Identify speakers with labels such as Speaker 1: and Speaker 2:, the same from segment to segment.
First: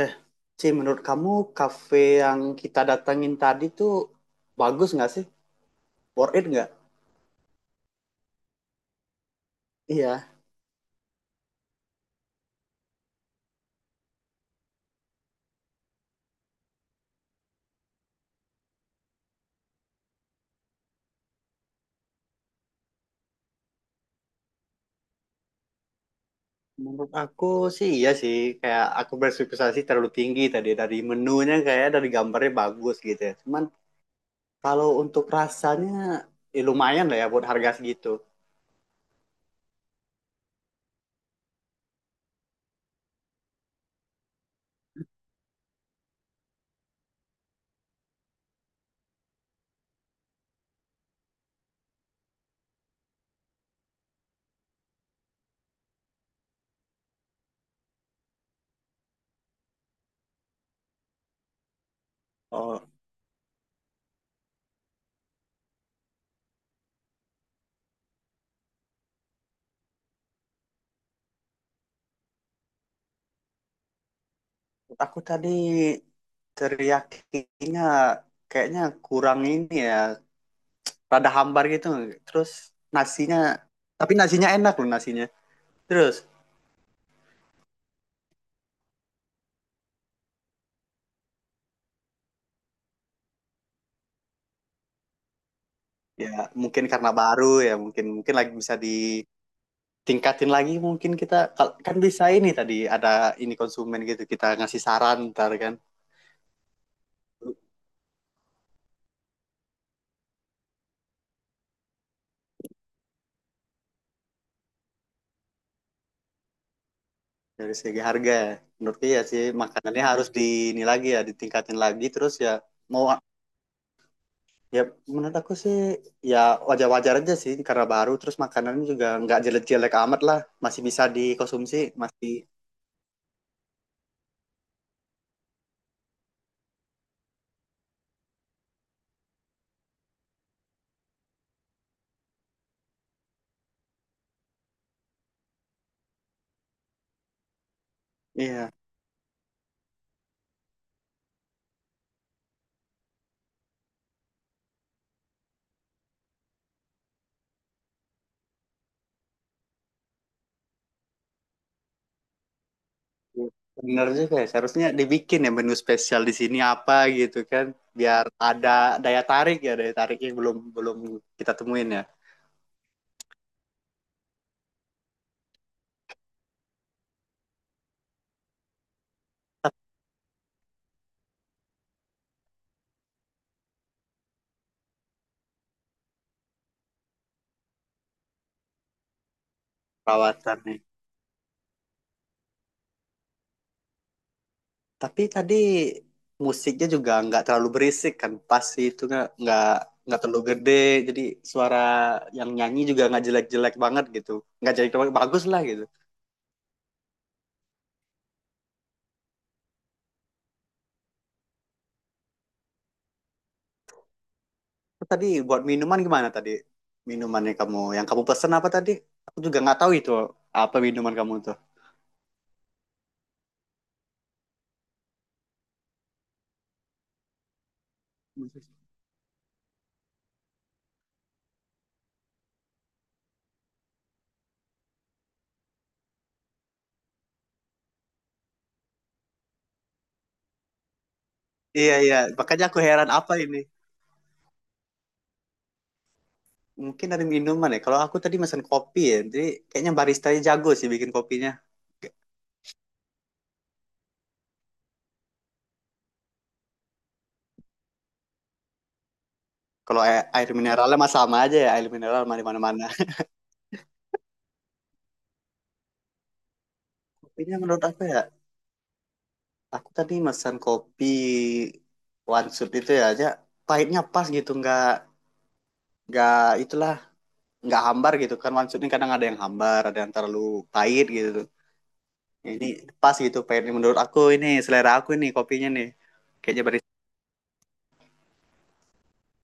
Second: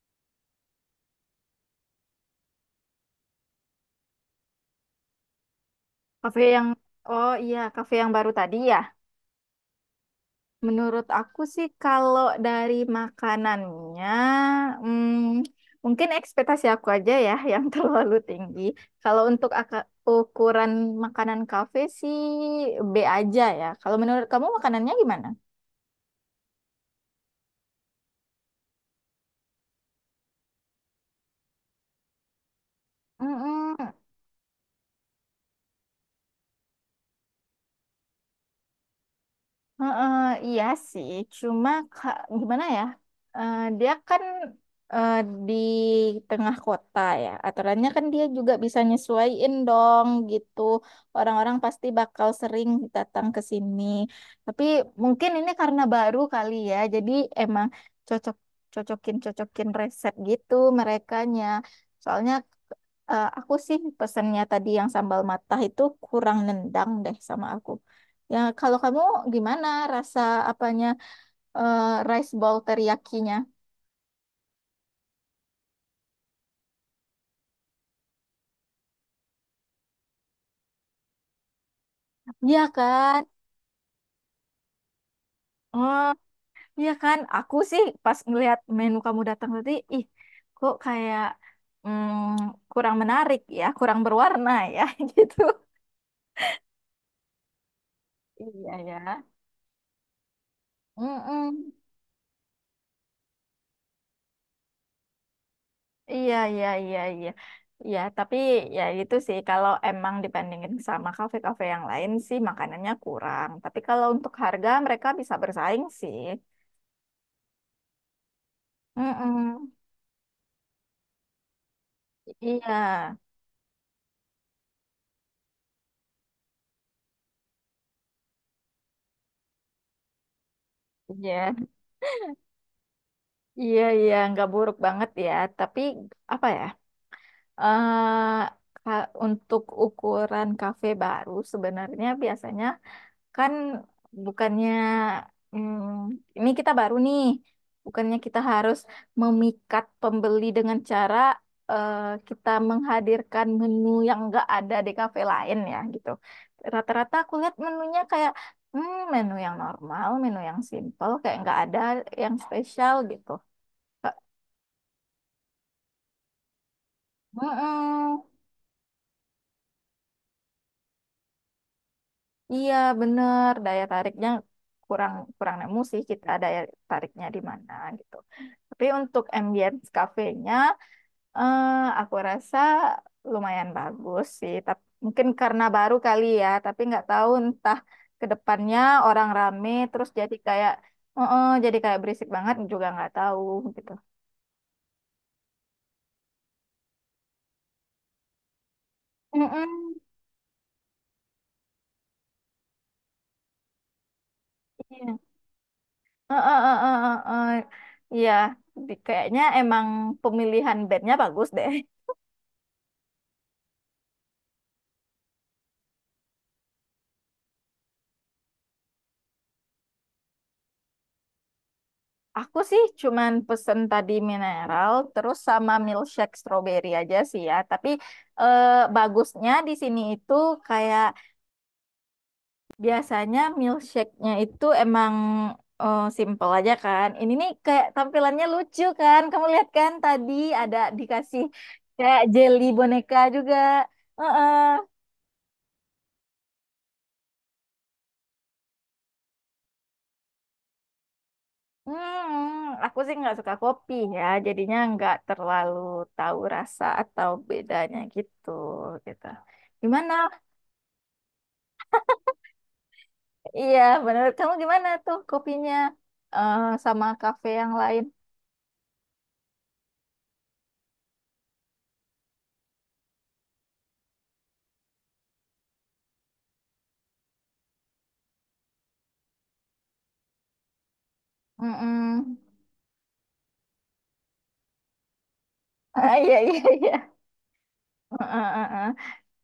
Speaker 1: Eh, Ci, menurut kamu kafe yang kita datangin tadi tuh bagus nggak sih? Worth
Speaker 2: Kafe
Speaker 1: it nggak?
Speaker 2: yang, oh iya, kafe yang baru tadi ya.
Speaker 1: Iya,
Speaker 2: Menurut aku sih kalau dari makanannya, hmm, mungkin ekspektasi aku aja ya yang terlalu tinggi. Kalau untuk ukuran makanan kafe sih B aja ya. Kalau menurut kamu makanannya gimana?
Speaker 1: menurut aku sih iya sih. Kayak aku berspekkulasi terlalu tinggi tadi. Dari menunya kayak dari gambarnya bagus gitu ya. Cuman
Speaker 2: Mm-mm.
Speaker 1: kalau untuk rasanya ya lumayan lah ya buat harga segitu.
Speaker 2: Heeh, iya sih, cuma gimana ya? Dia kan eh, di tengah kota ya. Aturannya kan dia juga bisa nyesuaiin dong gitu. Orang-orang pasti bakal sering datang ke sini. Tapi mungkin ini karena baru kali ya. Jadi emang cocok cocokin cocokin resep gitu merekanya. Soalnya
Speaker 1: Oh,
Speaker 2: Aku sih pesennya tadi yang sambal matah itu kurang nendang deh sama aku. Ya, kalau kamu gimana rasa apanya eh, rice bowl teriyakinya?
Speaker 1: menurut aku tadi teriyakinya kayaknya kurang ini ya. Rada hambar gitu. Terus
Speaker 2: Iya kan?
Speaker 1: nasinya, tapi nasinya enak loh nasinya.
Speaker 2: Oh,
Speaker 1: Terus
Speaker 2: iya kan? Aku sih pas ngelihat menu kamu datang tadi, ih, kok kayak kurang menarik ya, kurang berwarna ya gitu.
Speaker 1: ya, mungkin karena baru ya, mungkin mungkin lagi bisa
Speaker 2: Iya ya.
Speaker 1: ditingkatin lagi mungkin kita
Speaker 2: Mm-mm.
Speaker 1: kan bisa ini tadi ada ini konsumen gitu kita ngasih saran ntar kan
Speaker 2: Iya, iya, iya, iya. Iya, tapi ya itu sih kalau emang dibandingin sama kafe-kafe yang lain sih makanannya kurang. Tapi kalau untuk harga mereka bisa bersaing sih.
Speaker 1: dari segi harga ya. Menurutku ya sih
Speaker 2: Mm-mm.
Speaker 1: makanannya harus di ini lagi ya ditingkatin lagi terus ya
Speaker 2: Iya,
Speaker 1: mau ya menurut aku sih ya wajar-wajar aja sih karena baru terus makanannya juga nggak jelek-jelek amat lah masih bisa
Speaker 2: iya,
Speaker 1: dikonsumsi masih
Speaker 2: iya, iya, nggak buruk banget ya. Tapi apa ya? eh untuk ukuran kafe baru sebenarnya biasanya kan bukannya ini kita baru nih, bukannya kita
Speaker 1: iya.
Speaker 2: harus memikat pembeli dengan cara eh, kita menghadirkan menu yang nggak ada di kafe lain ya gitu. Rata-rata aku lihat menunya kayak menu yang normal, menu yang simple, kayak nggak ada yang spesial gitu.
Speaker 1: Bener
Speaker 2: Kak.
Speaker 1: juga ya, seharusnya dibikin ya menu spesial di sini apa gitu kan,
Speaker 2: Mm-mm.
Speaker 1: biar ada daya tarik ya, daya tarik yang belum belum kita temuin ya
Speaker 2: Iya, bener. Daya tariknya kurang kurang nemu sih kita daya tariknya di mana gitu. Tapi untuk ambience cafe-nya, eh, aku rasa lumayan bagus sih. Tapi mungkin karena baru kali ya, tapi nggak tahu entah ke depannya orang rame terus jadi kayak
Speaker 1: perawatannya.
Speaker 2: jadi kayak berisik banget juga nggak tahu gitu.
Speaker 1: Tapi tadi musiknya juga nggak terlalu berisik kan, pas sih itu nggak nggak
Speaker 2: Mm-mm.
Speaker 1: nggak terlalu gede, jadi suara yang nyanyi juga nggak jelek-jelek banget gitu, nggak jelek banget,
Speaker 2: Iya.
Speaker 1: bagus lah gitu.
Speaker 2: Eh, eh, eh, eh, eh, eh. Iya, kayaknya emang pemilihan bandnya bagus deh.
Speaker 1: Terus tadi buat minuman gimana tadi minumannya kamu, yang kamu pesen apa tadi? Aku juga nggak tahu itu apa minuman kamu
Speaker 2: Aku sih cuman pesen tadi mineral, terus sama milkshake strawberry aja sih ya. Tapi
Speaker 1: tuh.
Speaker 2: eh, bagusnya di sini itu kayak biasanya milkshake-nya itu emang simple aja kan. Ini nih kayak tampilannya lucu kan. Kamu lihat kan tadi ada dikasih
Speaker 1: Iya iya,
Speaker 2: kayak jelly
Speaker 1: makanya aku heran
Speaker 2: boneka
Speaker 1: apa
Speaker 2: juga.
Speaker 1: ini?
Speaker 2: Heeh.
Speaker 1: Mungkin dari minuman ya. Kalau aku tadi pesan kopi ya, jadi kayaknya baristanya jago sih bikin kopinya.
Speaker 2: Hmm, aku sih nggak suka kopi ya, jadinya nggak terlalu tahu rasa atau bedanya gitu gitu.
Speaker 1: Kalau
Speaker 2: Gimana?
Speaker 1: air mineralnya mah sama aja ya, air mineral mah di mana-mana.
Speaker 2: Iya, menurut kamu gimana tuh kopinya sama kafe
Speaker 1: Kopinya
Speaker 2: yang
Speaker 1: menurut aku
Speaker 2: lain?
Speaker 1: ya, aku tadi pesan kopi one shot itu ya aja pahitnya pas gitu, nggak itulah, nggak hambar gitu kan one shot ini kadang ada yang hambar, ada yang terlalu pahit gitu.
Speaker 2: Mm-mm.
Speaker 1: Ini pas gitu pahitnya menurut aku ini selera aku ini kopinya nih.
Speaker 2: Ah, iya, iya,
Speaker 1: Kayaknya
Speaker 2: iya. Heeh, heeh, heeh.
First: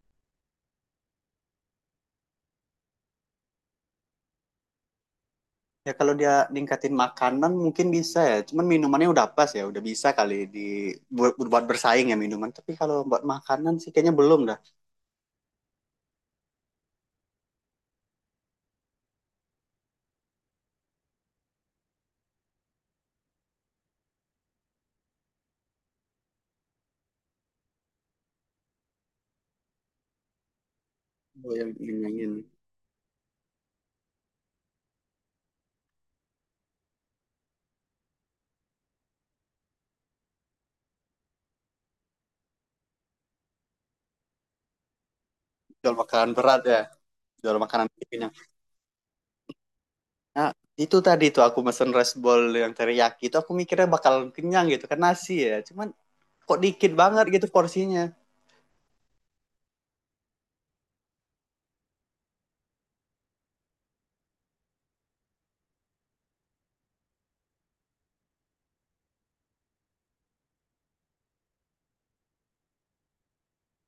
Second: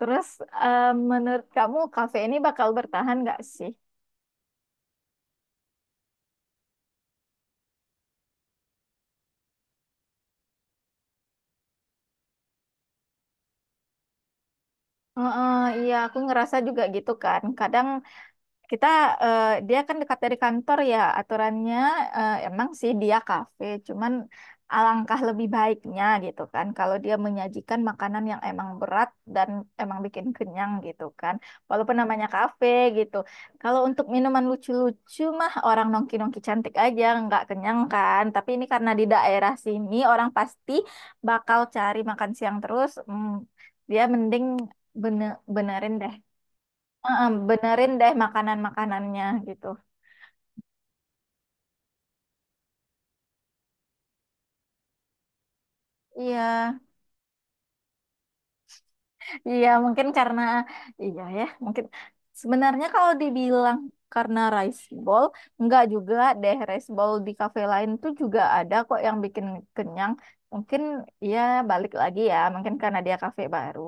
Speaker 2: Terus eh, menurut kamu kafe ini bakal bertahan nggak sih?
Speaker 1: ya kalau dia ningkatin makanan mungkin bisa ya. Cuman minumannya udah pas ya, udah bisa kali di buat bersaing ya minuman. Tapi kalau buat makanan sih kayaknya belum dah.
Speaker 2: Heeh, iya, aku ngerasa juga gitu kan. Kadang kita, dia kan dekat dari kantor ya aturannya emang sih dia kafe, cuman alangkah lebih baiknya gitu kan kalau dia menyajikan makanan yang emang berat dan emang bikin kenyang gitu kan.
Speaker 1: Oh, yang
Speaker 2: Walaupun namanya
Speaker 1: ingin
Speaker 2: kafe gitu. Kalau untuk minuman lucu-lucu mah orang nongki-nongki cantik aja nggak kenyang kan. Tapi ini karena di daerah sini orang pasti bakal cari makan siang terus. Dia mending benerin
Speaker 1: jual
Speaker 2: deh.
Speaker 1: makanan berat ya,
Speaker 2: Heeh,
Speaker 1: jual makanan
Speaker 2: benerin deh
Speaker 1: kenyang.
Speaker 2: makanan-makanannya gitu.
Speaker 1: Nah, itu tadi tuh aku mesen rice bowl yang teriyaki itu aku mikirnya bakal kenyang gitu kan nasi ya. Cuman
Speaker 2: Iya,
Speaker 1: kok dikit banget gitu porsinya.
Speaker 2: iya mungkin karena iya ya, mungkin sebenarnya kalau dibilang karena rice bowl, enggak juga deh rice bowl di kafe lain tuh juga ada kok yang bikin kenyang. Mungkin ya balik lagi ya, mungkin karena dia kafe baru.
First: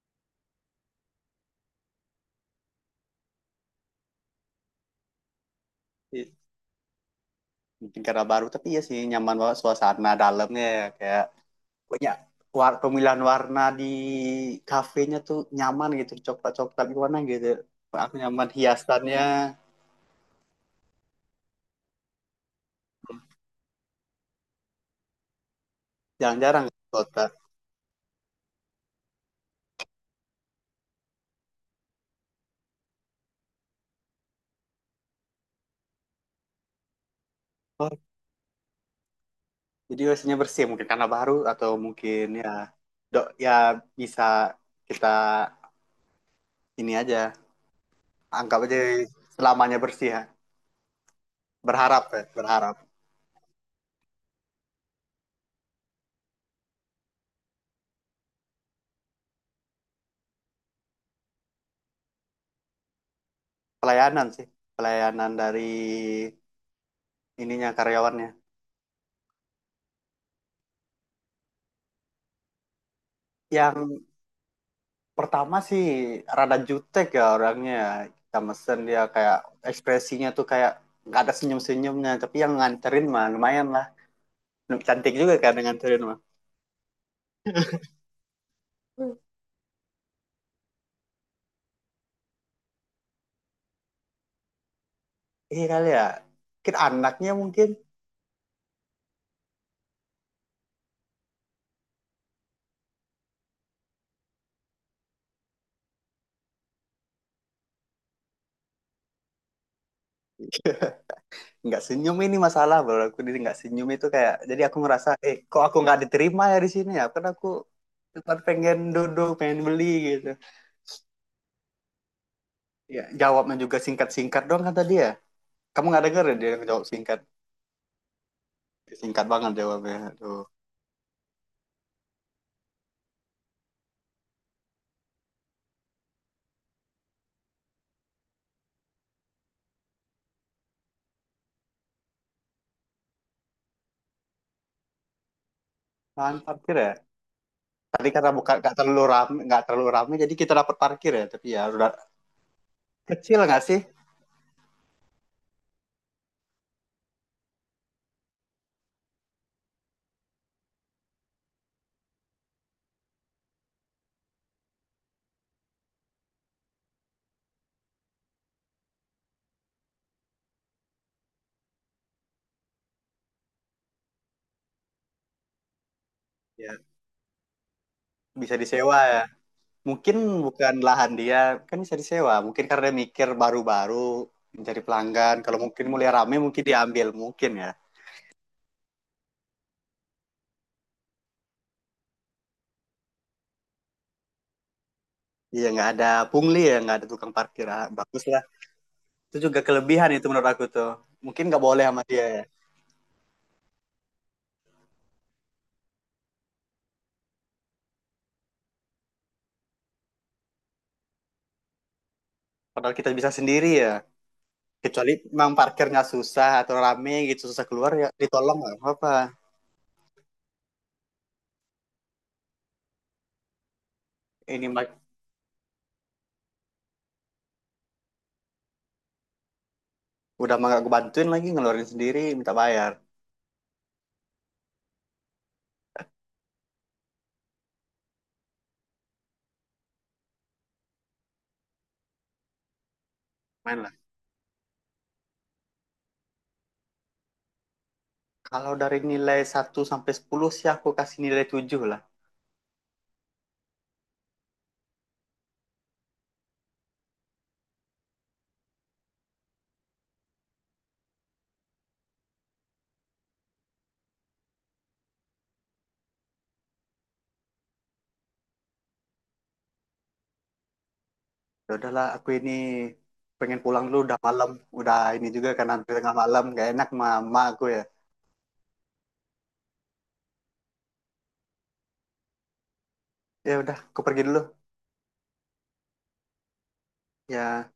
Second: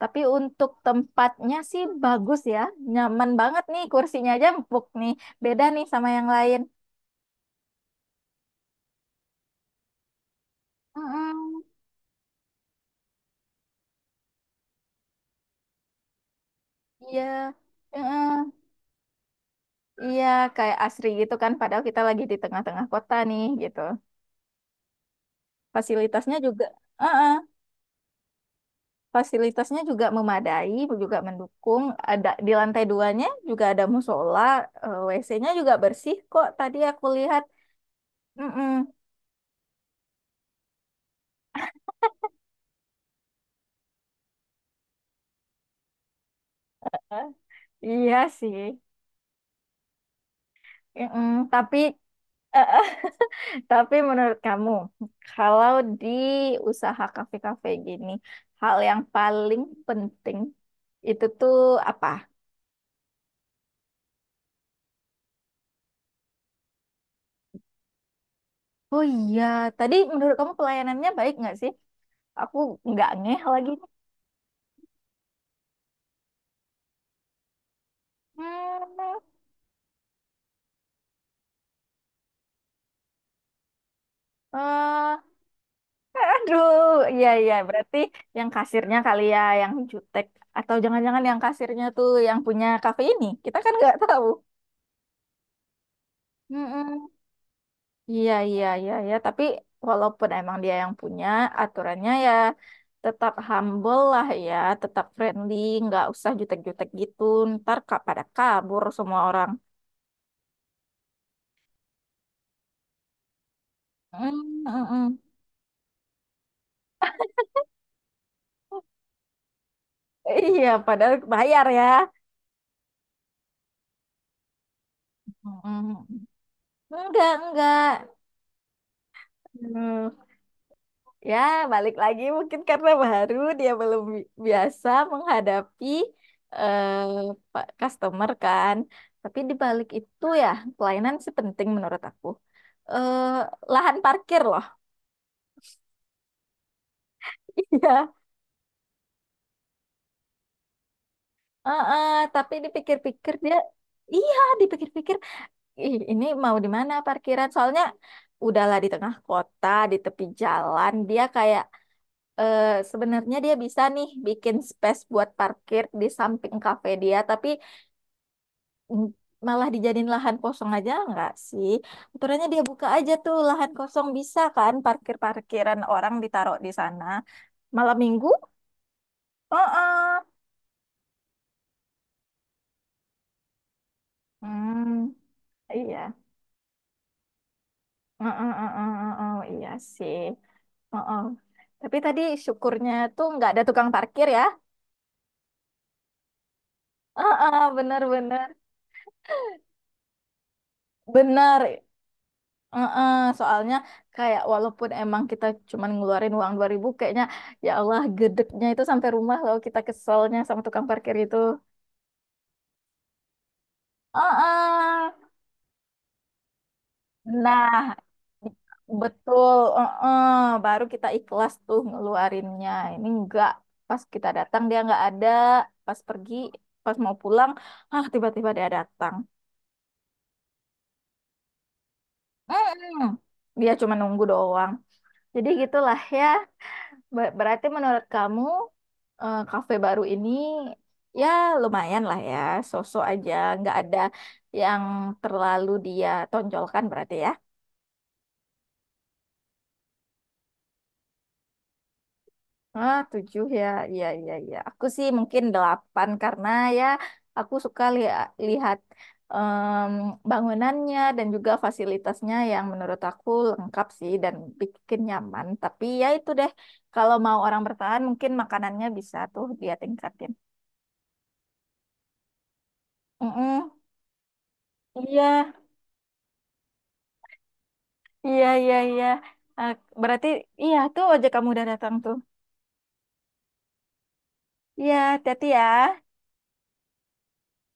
Speaker 2: Tapi untuk tempatnya sih bagus ya, nyaman banget nih kursinya aja empuk nih, beda nih sama
Speaker 1: Iya,
Speaker 2: yang lain.
Speaker 1: mungkin karena baru tapi ya sih nyaman banget suasana dalamnya ya. Kayak
Speaker 2: Mm-mm.
Speaker 1: banyak war pemilihan warna di kafenya tuh nyaman gitu coklat coklat warna gitu,
Speaker 2: Iya.
Speaker 1: aku nyaman
Speaker 2: Heeh.
Speaker 1: hiasannya.
Speaker 2: Iya, kayak asri gitu kan. Padahal kita lagi di tengah-tengah kota nih, gitu. Fasilitasnya juga,
Speaker 1: Jarang-jarang ke kota.
Speaker 2: uh fasilitasnya juga memadai, juga mendukung. Ada di lantai duanya juga ada musola, WC-nya juga bersih kok. Tadi aku lihat.
Speaker 1: Oh,
Speaker 2: Mm-mm.
Speaker 1: jadi biasanya bersih mungkin karena baru atau mungkin ya dok ya bisa kita ini aja
Speaker 2: Eh, Iya
Speaker 1: anggap aja
Speaker 2: sih.
Speaker 1: selamanya bersih ya,
Speaker 2: Mm-mm.
Speaker 1: berharap ya
Speaker 2: Eh,
Speaker 1: berharap.
Speaker 2: tapi menurut kamu, kalau di usaha kafe-kafe gini, hal yang paling penting itu tuh apa?
Speaker 1: Pelayanan sih, pelayanan dari ininya karyawannya.
Speaker 2: Oh iya, tadi menurut kamu pelayanannya baik nggak sih? Aku nggak ngeh lagi.
Speaker 1: Yang pertama sih rada jutek ya orangnya, kita mesen dia
Speaker 2: Hmm,
Speaker 1: kayak ekspresinya tuh kayak nggak ada senyum senyumnya tapi yang nganterin mah lumayan lah, cantik
Speaker 2: eh,
Speaker 1: juga kan yang nganterin mah.
Speaker 2: aduh, iya iya, berarti yang kasirnya
Speaker 1: Hmm.
Speaker 2: kali ya, yang jutek. Atau jangan-jangan yang kasirnya tuh yang punya kafe ini. Kita kan nggak tahu.
Speaker 1: Iya kali ya, mungkin
Speaker 2: Mm-mm.
Speaker 1: anaknya mungkin.
Speaker 2: Iya iya iya iya, tapi walaupun emang dia yang punya, aturannya ya tetap humble lah ya, tetap friendly, nggak usah jutek-jutek gitu. Ntar pada kabur semua orang.
Speaker 1: Nggak senyum ini masalah baru aku, dia nggak senyum itu kayak, jadi
Speaker 2: Mm, mm,
Speaker 1: aku ngerasa
Speaker 2: mm.
Speaker 1: eh kok aku nggak diterima ya di sini ya karena aku cuma pengen duduk pengen beli gitu.
Speaker 2: Iya, padahal bayar ya.
Speaker 1: Ya jawabnya juga singkat singkat doang kata dia, kamu
Speaker 2: Mm.
Speaker 1: nggak denger ya dia jawab singkat
Speaker 2: Enggak, enggak.
Speaker 1: singkat banget jawabnya
Speaker 2: Hmm.
Speaker 1: tuh.
Speaker 2: Ya, balik lagi mungkin karena baru dia belum biasa menghadapi eh customer kan. Tapi di balik itu ya, pelayanan sih penting menurut aku. Eh lahan parkir loh.
Speaker 1: Mantap kira ya. Tadi
Speaker 2: Iya.
Speaker 1: karena bukan nggak terlalu ramai jadi kita dapat parkir ya. Tapi ya udah,
Speaker 2: Heeh, tapi dipikir-pikir
Speaker 1: kecil
Speaker 2: dia,
Speaker 1: nggak sih?
Speaker 2: iya, dipikir-pikir, ih, ini mau di mana parkiran? Soalnya udahlah di tengah kota, di tepi jalan, dia kayak sebenarnya dia bisa nih bikin space buat parkir di samping kafe dia, tapi mm, malah dijadiin lahan kosong aja nggak sih? Aturannya dia buka aja tuh lahan kosong bisa kan parkir-parkiran orang ditaruh di
Speaker 1: Ya,
Speaker 2: sana. Malam minggu?
Speaker 1: bisa disewa ya. Mungkin
Speaker 2: Heeh.
Speaker 1: bukan lahan dia, kan bisa disewa. Mungkin karena mikir baru-baru mencari
Speaker 2: Hmm,
Speaker 1: pelanggan. Kalau mungkin mulai
Speaker 2: iya.
Speaker 1: ramai mungkin diambil mungkin ya.
Speaker 2: Heeh, heeh, heeh, iya sih. Oh, oh. Tapi tadi syukurnya tuh nggak ada tukang parkir ya.
Speaker 1: Iya nggak ada pungli ya, nggak ada tukang
Speaker 2: Ah,
Speaker 1: parkir.
Speaker 2: ah,
Speaker 1: Ah, bagus lah.
Speaker 2: benar-benar,
Speaker 1: Itu juga kelebihan itu menurut aku tuh. Mungkin
Speaker 2: benar benar
Speaker 1: nggak
Speaker 2: benar.
Speaker 1: boleh sama dia ya.
Speaker 2: Heeh, soalnya kayak walaupun emang kita cuman ngeluarin uang 2.000 kayaknya ya Allah gedeknya itu sampai rumah loh kita keselnya sama tukang parkir itu.
Speaker 1: Padahal kita bisa sendiri ya.
Speaker 2: Heeh.
Speaker 1: Kecuali memang parkirnya susah atau rame gitu susah keluar
Speaker 2: Nah,
Speaker 1: ya ditolong nggak apa-apa.
Speaker 2: betul. Heeh, baru kita ikhlas tuh ngeluarinnya. Ini enggak. Pas kita datang
Speaker 1: Ini
Speaker 2: dia enggak ada. Pas pergi, pas mau pulang, ah tiba-tiba dia datang.
Speaker 1: udah mah gak gue bantuin lagi ngeluarin sendiri minta bayar.
Speaker 2: Mm-mm. Dia cuma nunggu doang. Jadi gitulah ya. Berarti menurut kamu kafe baru ini ya lumayan lah ya, sosok aja, nggak
Speaker 1: Main lah,
Speaker 2: ada yang terlalu dia tonjolkan berarti ya.
Speaker 1: kalau dari nilai 1 sampai 10 sih aku kasih nilai 7 lah.
Speaker 2: Ah, 7 ya, iya iya iya. Aku sih mungkin 8 karena ya aku suka lihat em, bangunannya dan juga fasilitasnya yang menurut aku lengkap sih dan bikin nyaman. Tapi ya itu deh, kalau mau orang bertahan mungkin makanannya bisa tuh dia tingkatin.
Speaker 1: Ya udahlah aku ini pengen
Speaker 2: Mm-mm.
Speaker 1: pulang dulu udah malam, udah
Speaker 2: Iya.
Speaker 1: ini juga kan hampir tengah malam, gak enak sama emak aku ya.
Speaker 2: Iya, iya, iya. Eh, berarti iya tuh ojek kamu udah datang tuh.
Speaker 1: Ya udah aku pergi dulu
Speaker 2: Iya, hati-hati ya.
Speaker 1: ya.